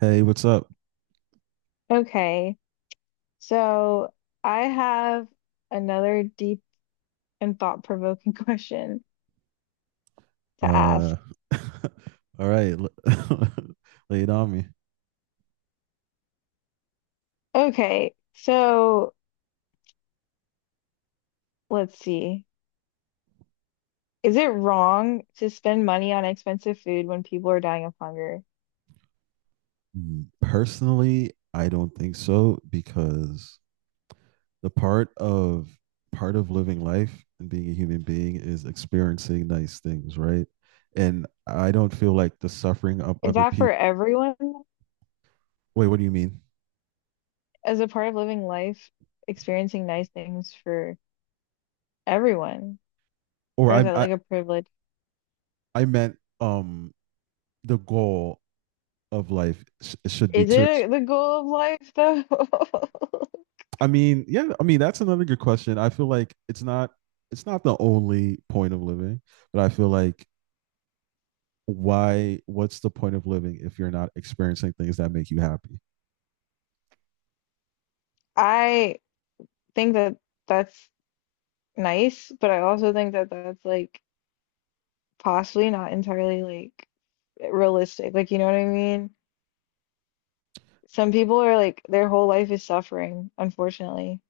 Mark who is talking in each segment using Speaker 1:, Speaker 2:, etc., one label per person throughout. Speaker 1: Hey, what's up?
Speaker 2: Okay, so I have another deep and thought-provoking question to ask.
Speaker 1: Uh, all right, lay it on me.
Speaker 2: Okay, so let's see. Is it wrong to spend money on expensive food when people are dying of hunger?
Speaker 1: Mm, personally, I don't think so because the part of living life and being a human being is experiencing nice things, right? And I don't feel like the suffering of
Speaker 2: Is
Speaker 1: other
Speaker 2: that for
Speaker 1: people.
Speaker 2: everyone?
Speaker 1: Wait, what do you mean?
Speaker 2: As a part of living life, experiencing nice things for everyone?
Speaker 1: Or
Speaker 2: Or
Speaker 1: I
Speaker 2: is that
Speaker 1: I,
Speaker 2: like a privilege?
Speaker 1: I meant the goal of life should be
Speaker 2: Is
Speaker 1: to
Speaker 2: it the goal of life though?
Speaker 1: yeah, I mean that's another good question. I feel like it's not the only point of living, but I feel like why what's the point of living if you're not experiencing things that make you happy?
Speaker 2: I think that that's nice, but I also think that that's like possibly not entirely like realistic. Like, you know what I mean? Some people are like their whole life is suffering, unfortunately.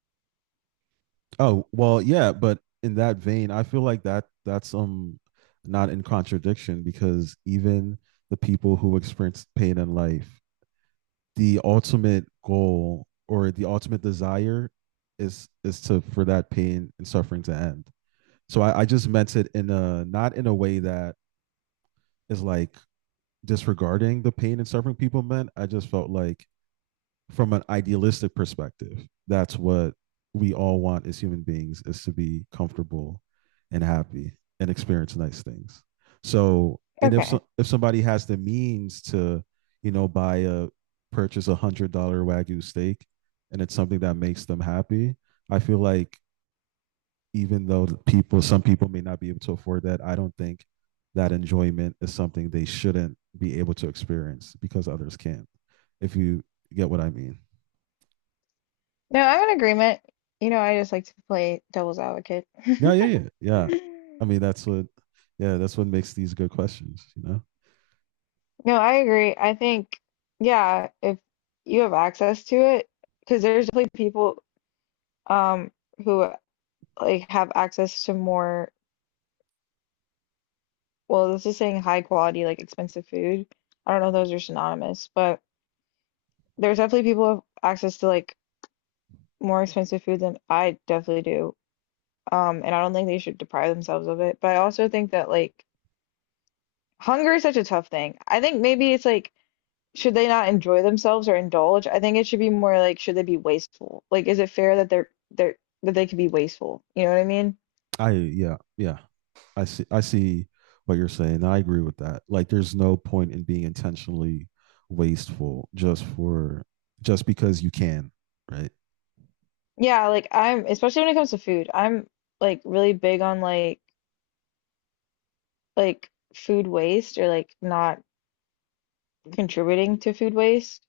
Speaker 1: Oh, well, yeah, but in that vein, I feel like that's not in contradiction because even the people who experience pain in life, the ultimate goal or the ultimate desire is to for that pain and suffering to end. So I just meant it in a not in a way that is like disregarding the pain and suffering people meant. I just felt like from an idealistic perspective, that's what we all want as human beings is to be comfortable and happy and experience nice things. So and if
Speaker 2: Okay.
Speaker 1: so, if somebody has the means to, you know, buy a purchase a $100 wagyu steak and it's something that makes them happy, I feel like even though some people may not be able to afford that, I don't think that enjoyment is something they shouldn't be able to experience because others can't. If you get what I mean.
Speaker 2: No, I'm in agreement. You know, I just like to play devil's advocate.
Speaker 1: Yeah, yeah, yeah, yeah. I mean, yeah, that's what makes these good questions.
Speaker 2: No, I agree. I think, yeah, if you have access to it, because there's definitely people um who like have access to more. Well, this is saying high quality, like expensive food. I don't know if those are synonymous, but there's definitely people who have access to like more expensive food than I definitely do. And I don't think they should deprive themselves of it. But I also think that like hunger is such a tough thing. I think maybe it's like should they not enjoy themselves or indulge? I think it should be more like should they be wasteful? Like is it fair that they're that they could be wasteful? You know what I mean?
Speaker 1: Yeah, yeah. I see. I see what you're saying. I agree with that. Like, there's no point in being intentionally wasteful just because you can, right?
Speaker 2: Yeah, like I'm especially when it comes to food, I'm like really big on like food waste or like not contributing to food waste.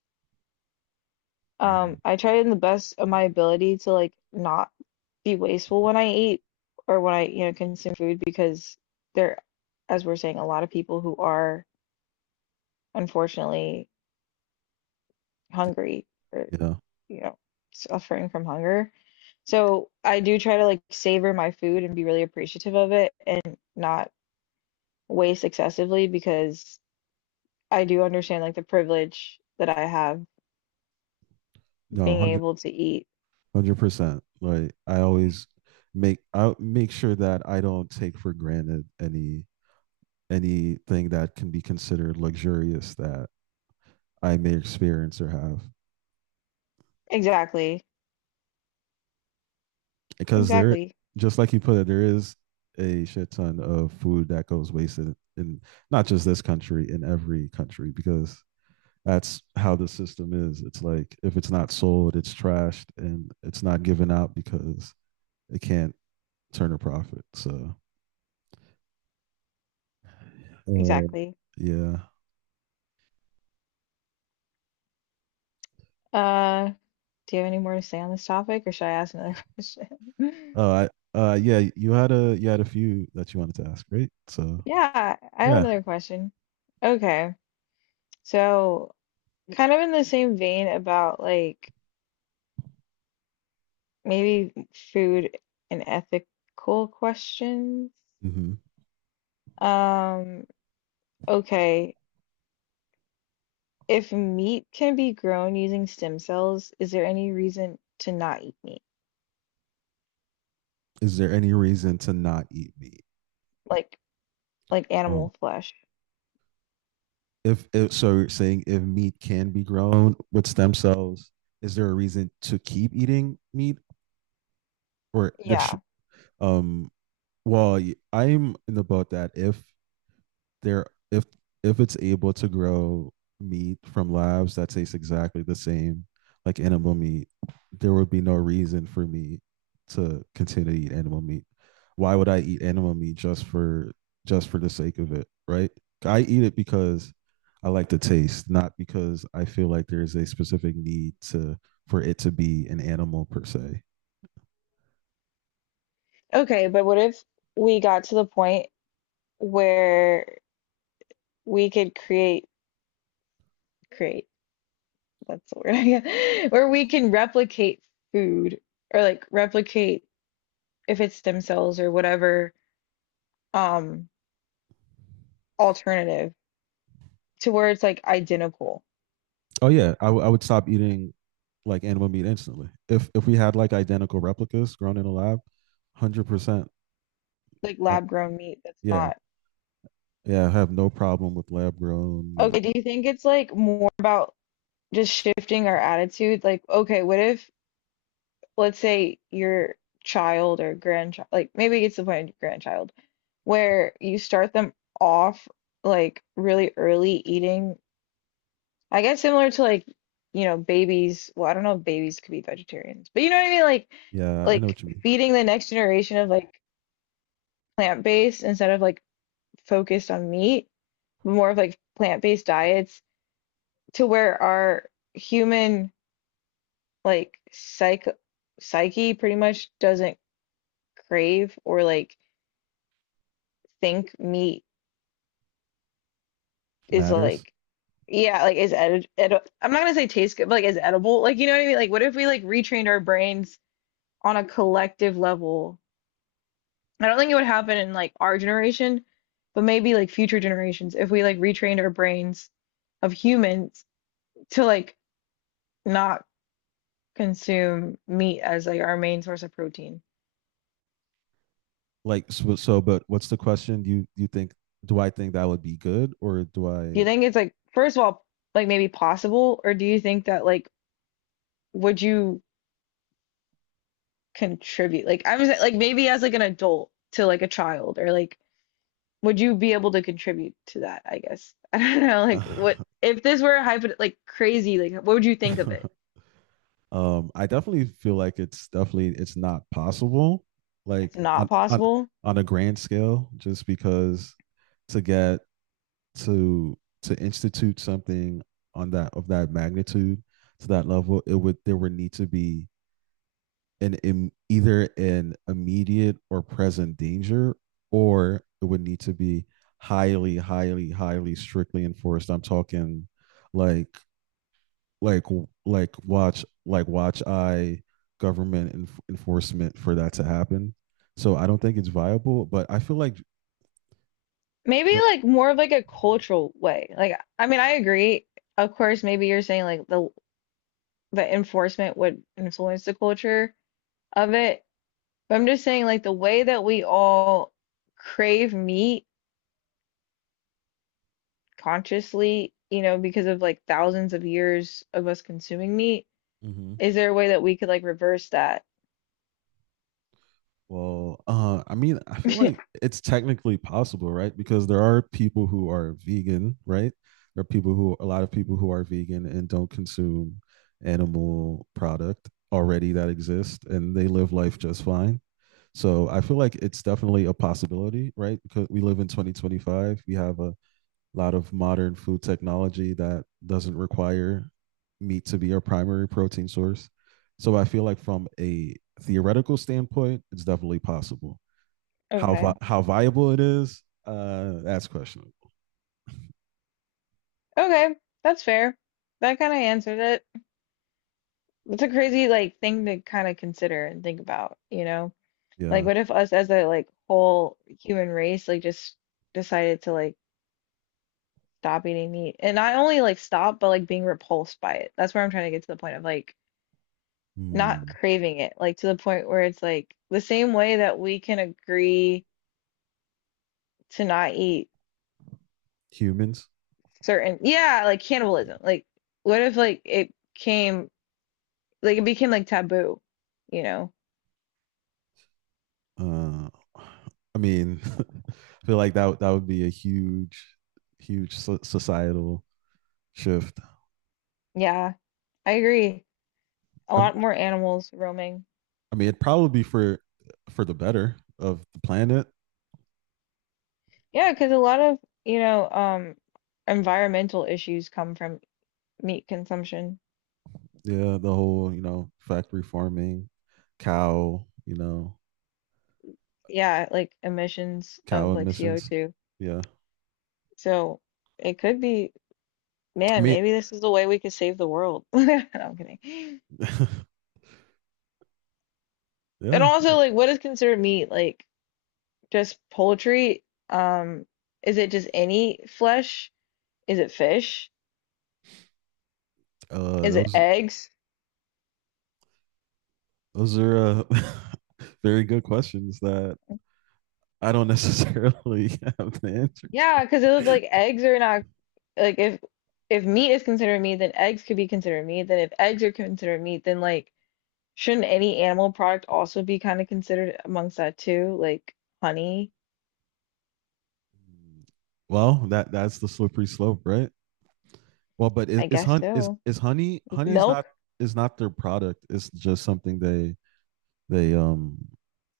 Speaker 1: Mhm.
Speaker 2: I try in the best of my ability to like not be wasteful when I eat or when I, consume food because there, as we're saying, a lot of people who are unfortunately hungry or,
Speaker 1: Yeah.
Speaker 2: you know, suffering from hunger. So I do try to like savor my food and be really appreciative of it and not waste excessively because I do understand like the privilege that I have
Speaker 1: No,
Speaker 2: being
Speaker 1: hundred,
Speaker 2: able to eat.
Speaker 1: 100%. Like, I always make I make sure that I don't take for granted anything that can be considered luxurious that I may experience or have.
Speaker 2: Exactly.
Speaker 1: Because
Speaker 2: Exactly.
Speaker 1: just like you put it, there is a shit ton of food that goes wasted in not just this country, in every country, because that's how the system is. It's like if it's not sold, it's trashed and it's not given out because it can't turn a profit. So, uh,
Speaker 2: Exactly.
Speaker 1: yeah.
Speaker 2: Uh Do you have any more to say on this topic, or should I ask another question?
Speaker 1: Uh, yeah. You had a few that you wanted to ask, right? So,
Speaker 2: Yeah, I have
Speaker 1: yeah.
Speaker 2: another question. Okay, so kind of in the same vein about like maybe food and ethical questions.
Speaker 1: hmm
Speaker 2: Um, okay, if meat can be grown using stem cells, is there any reason to not eat meat?
Speaker 1: Is there any reason to not eat meat?
Speaker 2: Like like
Speaker 1: Oh,
Speaker 2: animal flesh.
Speaker 1: if so you're saying if meat can be grown with stem cells, is there a reason to keep eating meat or there should
Speaker 2: Yeah.
Speaker 1: um well, I'm in the boat that if there if if it's able to grow meat from labs that tastes exactly the same like animal meat, there would be no reason for me to continue to eat animal meat. Why would I eat animal meat just for the sake of it, right? I eat it because I like the taste, not because I feel like there's a specific need to for it to be an animal per se.
Speaker 2: Okay, but what if we got to the point where we could create. That's the word. Yeah. Where we can replicate food or like replicate if it's stem cells or whatever um alternative to where it's like identical,
Speaker 1: Oh yeah, I would stop eating like animal meat instantly. If we had like identical replicas grown in a lab, 100%.
Speaker 2: like
Speaker 1: uh,
Speaker 2: lab grown meat that's
Speaker 1: Yeah,
Speaker 2: not.
Speaker 1: yeah, I have no problem with lab grown meat.
Speaker 2: Okay, do you think it's like more about just shifting our attitude? Like, okay, what if let's say your child or grandchild, like maybe it's the point of grandchild, where you start them off like really early eating. I guess similar to like, babies. Well, I don't know if babies could be vegetarians, but you know what I mean? Like,
Speaker 1: Yeah, I know
Speaker 2: like
Speaker 1: what you mean.
Speaker 2: feeding the next generation of like plant-based instead of like focused on meat, more of like plant-based diets to where our human like psyche pretty much doesn't crave or like think meat is
Speaker 1: Matters
Speaker 2: like yeah, like is edi edi I'm not gonna say taste good, but like is edible. Like you know what I mean? Like what if we like retrained our brains on a collective level? I don't think it would happen in like our generation, but maybe like future generations if we like retrained our brains of humans to like not consume meat as like our main source of protein.
Speaker 1: But what's the question? You think do I think that would be good or do
Speaker 2: Do you
Speaker 1: I?
Speaker 2: think it's like first of all like maybe possible or do you think that like would you contribute? Like I'm just like maybe as like an adult to like a child or like would you be able to contribute to that, I guess. I don't know like what if this were a hypo like crazy like what would you think of it?
Speaker 1: I definitely feel like it's not possible.
Speaker 2: It's
Speaker 1: Like
Speaker 2: not
Speaker 1: on on
Speaker 2: possible.
Speaker 1: on a grand scale, just because to get to to institute something on that of that magnitude to that level, it would there would need to be either an immediate or present danger, or it would need to be highly, highly, highly strictly enforced. I'm talking like like like watch eye government enforcement for that to happen. So I don't think it's viable, but I feel like
Speaker 2: Maybe like more of like a cultural way. Like I mean, I agree. Of course, maybe you're saying like the enforcement would influence the culture of it. But I'm just saying like the way that we all crave meat consciously, because of like thousands of years of us consuming meat,
Speaker 1: mm-hmm.
Speaker 2: is there a way that we could like reverse that?
Speaker 1: Well, I mean, I feel like it's technically possible, right? Because there are people who are vegan, right? There are people who, a lot of people who are vegan and don't consume animal product already that exist, and they live life just fine. So I feel like it's definitely a possibility, right? Because we live in 2025, we have a lot of modern food technology that doesn't require meat to be our primary protein source. So I feel like from a theoretical standpoint, it's definitely possible.
Speaker 2: Okay.
Speaker 1: How viable it is, that's questionable.
Speaker 2: Okay, that's fair. That kind of answered it. It's a crazy like thing to kind of consider and think about, you know? Like,
Speaker 1: Yeah.
Speaker 2: what if us as a like whole human race like just decided to like stop eating meat and not only like stop, but like being repulsed by it. That's where I'm trying to get to the point of like not
Speaker 1: Hmm.
Speaker 2: craving it, like to the point where it's like the same way that we can agree to not eat
Speaker 1: Humans.
Speaker 2: certain, yeah, like cannibalism. Like, what if like it became like taboo, you know?
Speaker 1: Uh, I mean, I feel like that would be a huge, huge societal shift.
Speaker 2: Yeah, I agree. A
Speaker 1: I,
Speaker 2: lot more animals roaming.
Speaker 1: I mean, it'd probably be for the better of the planet.
Speaker 2: Yeah, because a lot of, you know, um, environmental issues come from meat consumption.
Speaker 1: Yeah, the whole, you know, factory farming, cow, you know,
Speaker 2: Yeah, like emissions
Speaker 1: cow
Speaker 2: of like
Speaker 1: emissions.
Speaker 2: CO2.
Speaker 1: Yeah.
Speaker 2: So it could be,
Speaker 1: I
Speaker 2: man,
Speaker 1: mean,
Speaker 2: maybe this is the way we could save the world. No, I'm kidding. And
Speaker 1: yeah.
Speaker 2: also, like, what is considered meat? Like, just poultry? Um, is it just any flesh? Is it fish? Is it
Speaker 1: Those
Speaker 2: eggs?
Speaker 1: are very good questions that I don't necessarily have the answer
Speaker 2: Yeah, because it was
Speaker 1: to.
Speaker 2: like eggs are not. Like if meat is considered meat, then eggs could be considered meat. Then if eggs are considered meat, then like shouldn't any animal product also be kind of considered amongst that too? Like honey,
Speaker 1: Mm, well, that's the slippery slope, right? Well, but
Speaker 2: I guess so.
Speaker 1: is honey honey
Speaker 2: Milk?
Speaker 1: is not their product. It's just something they um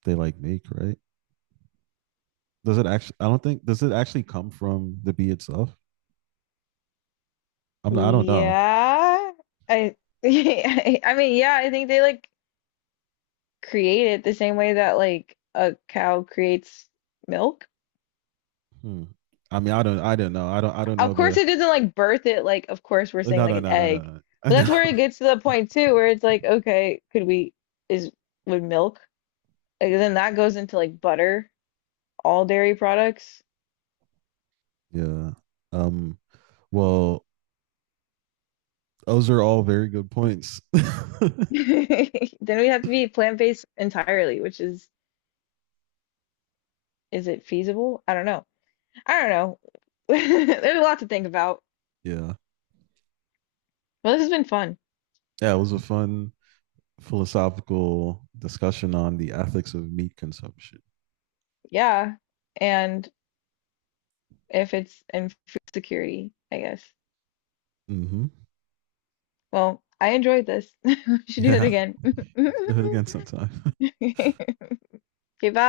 Speaker 1: they like make, right? Does it actually? I don't think does it actually come from the bee itself. I don't know.
Speaker 2: Yeah. I I mean, yeah, I think they like create it the same way that like a cow creates milk.
Speaker 1: Hmm. I mean, I don't know. I don't know
Speaker 2: Of course
Speaker 1: the.
Speaker 2: it doesn't like birth it like of course we're saying
Speaker 1: No,
Speaker 2: like
Speaker 1: no,
Speaker 2: an
Speaker 1: no, no, no,
Speaker 2: egg.
Speaker 1: no.
Speaker 2: But
Speaker 1: No.
Speaker 2: that's where it gets to the point too where it's like okay, could we is would milk like, then that goes into like butter, all dairy products.
Speaker 1: Yeah. Um. Well, those are all very good points.
Speaker 2: Then we have to be plant-based entirely, which is. Is it feasible? I don't know. I don't know. There's a lot to think about.
Speaker 1: Yeah.
Speaker 2: Well, this has been fun.
Speaker 1: Yeah. It was a fun philosophical discussion on the ethics of meat consumption.
Speaker 2: Yeah. And if it's in food security, I guess.
Speaker 1: Mm-hmm.
Speaker 2: Well, I enjoyed this. We should do that
Speaker 1: Yeah,
Speaker 2: again.
Speaker 1: do it again sometime.
Speaker 2: Okay, bye.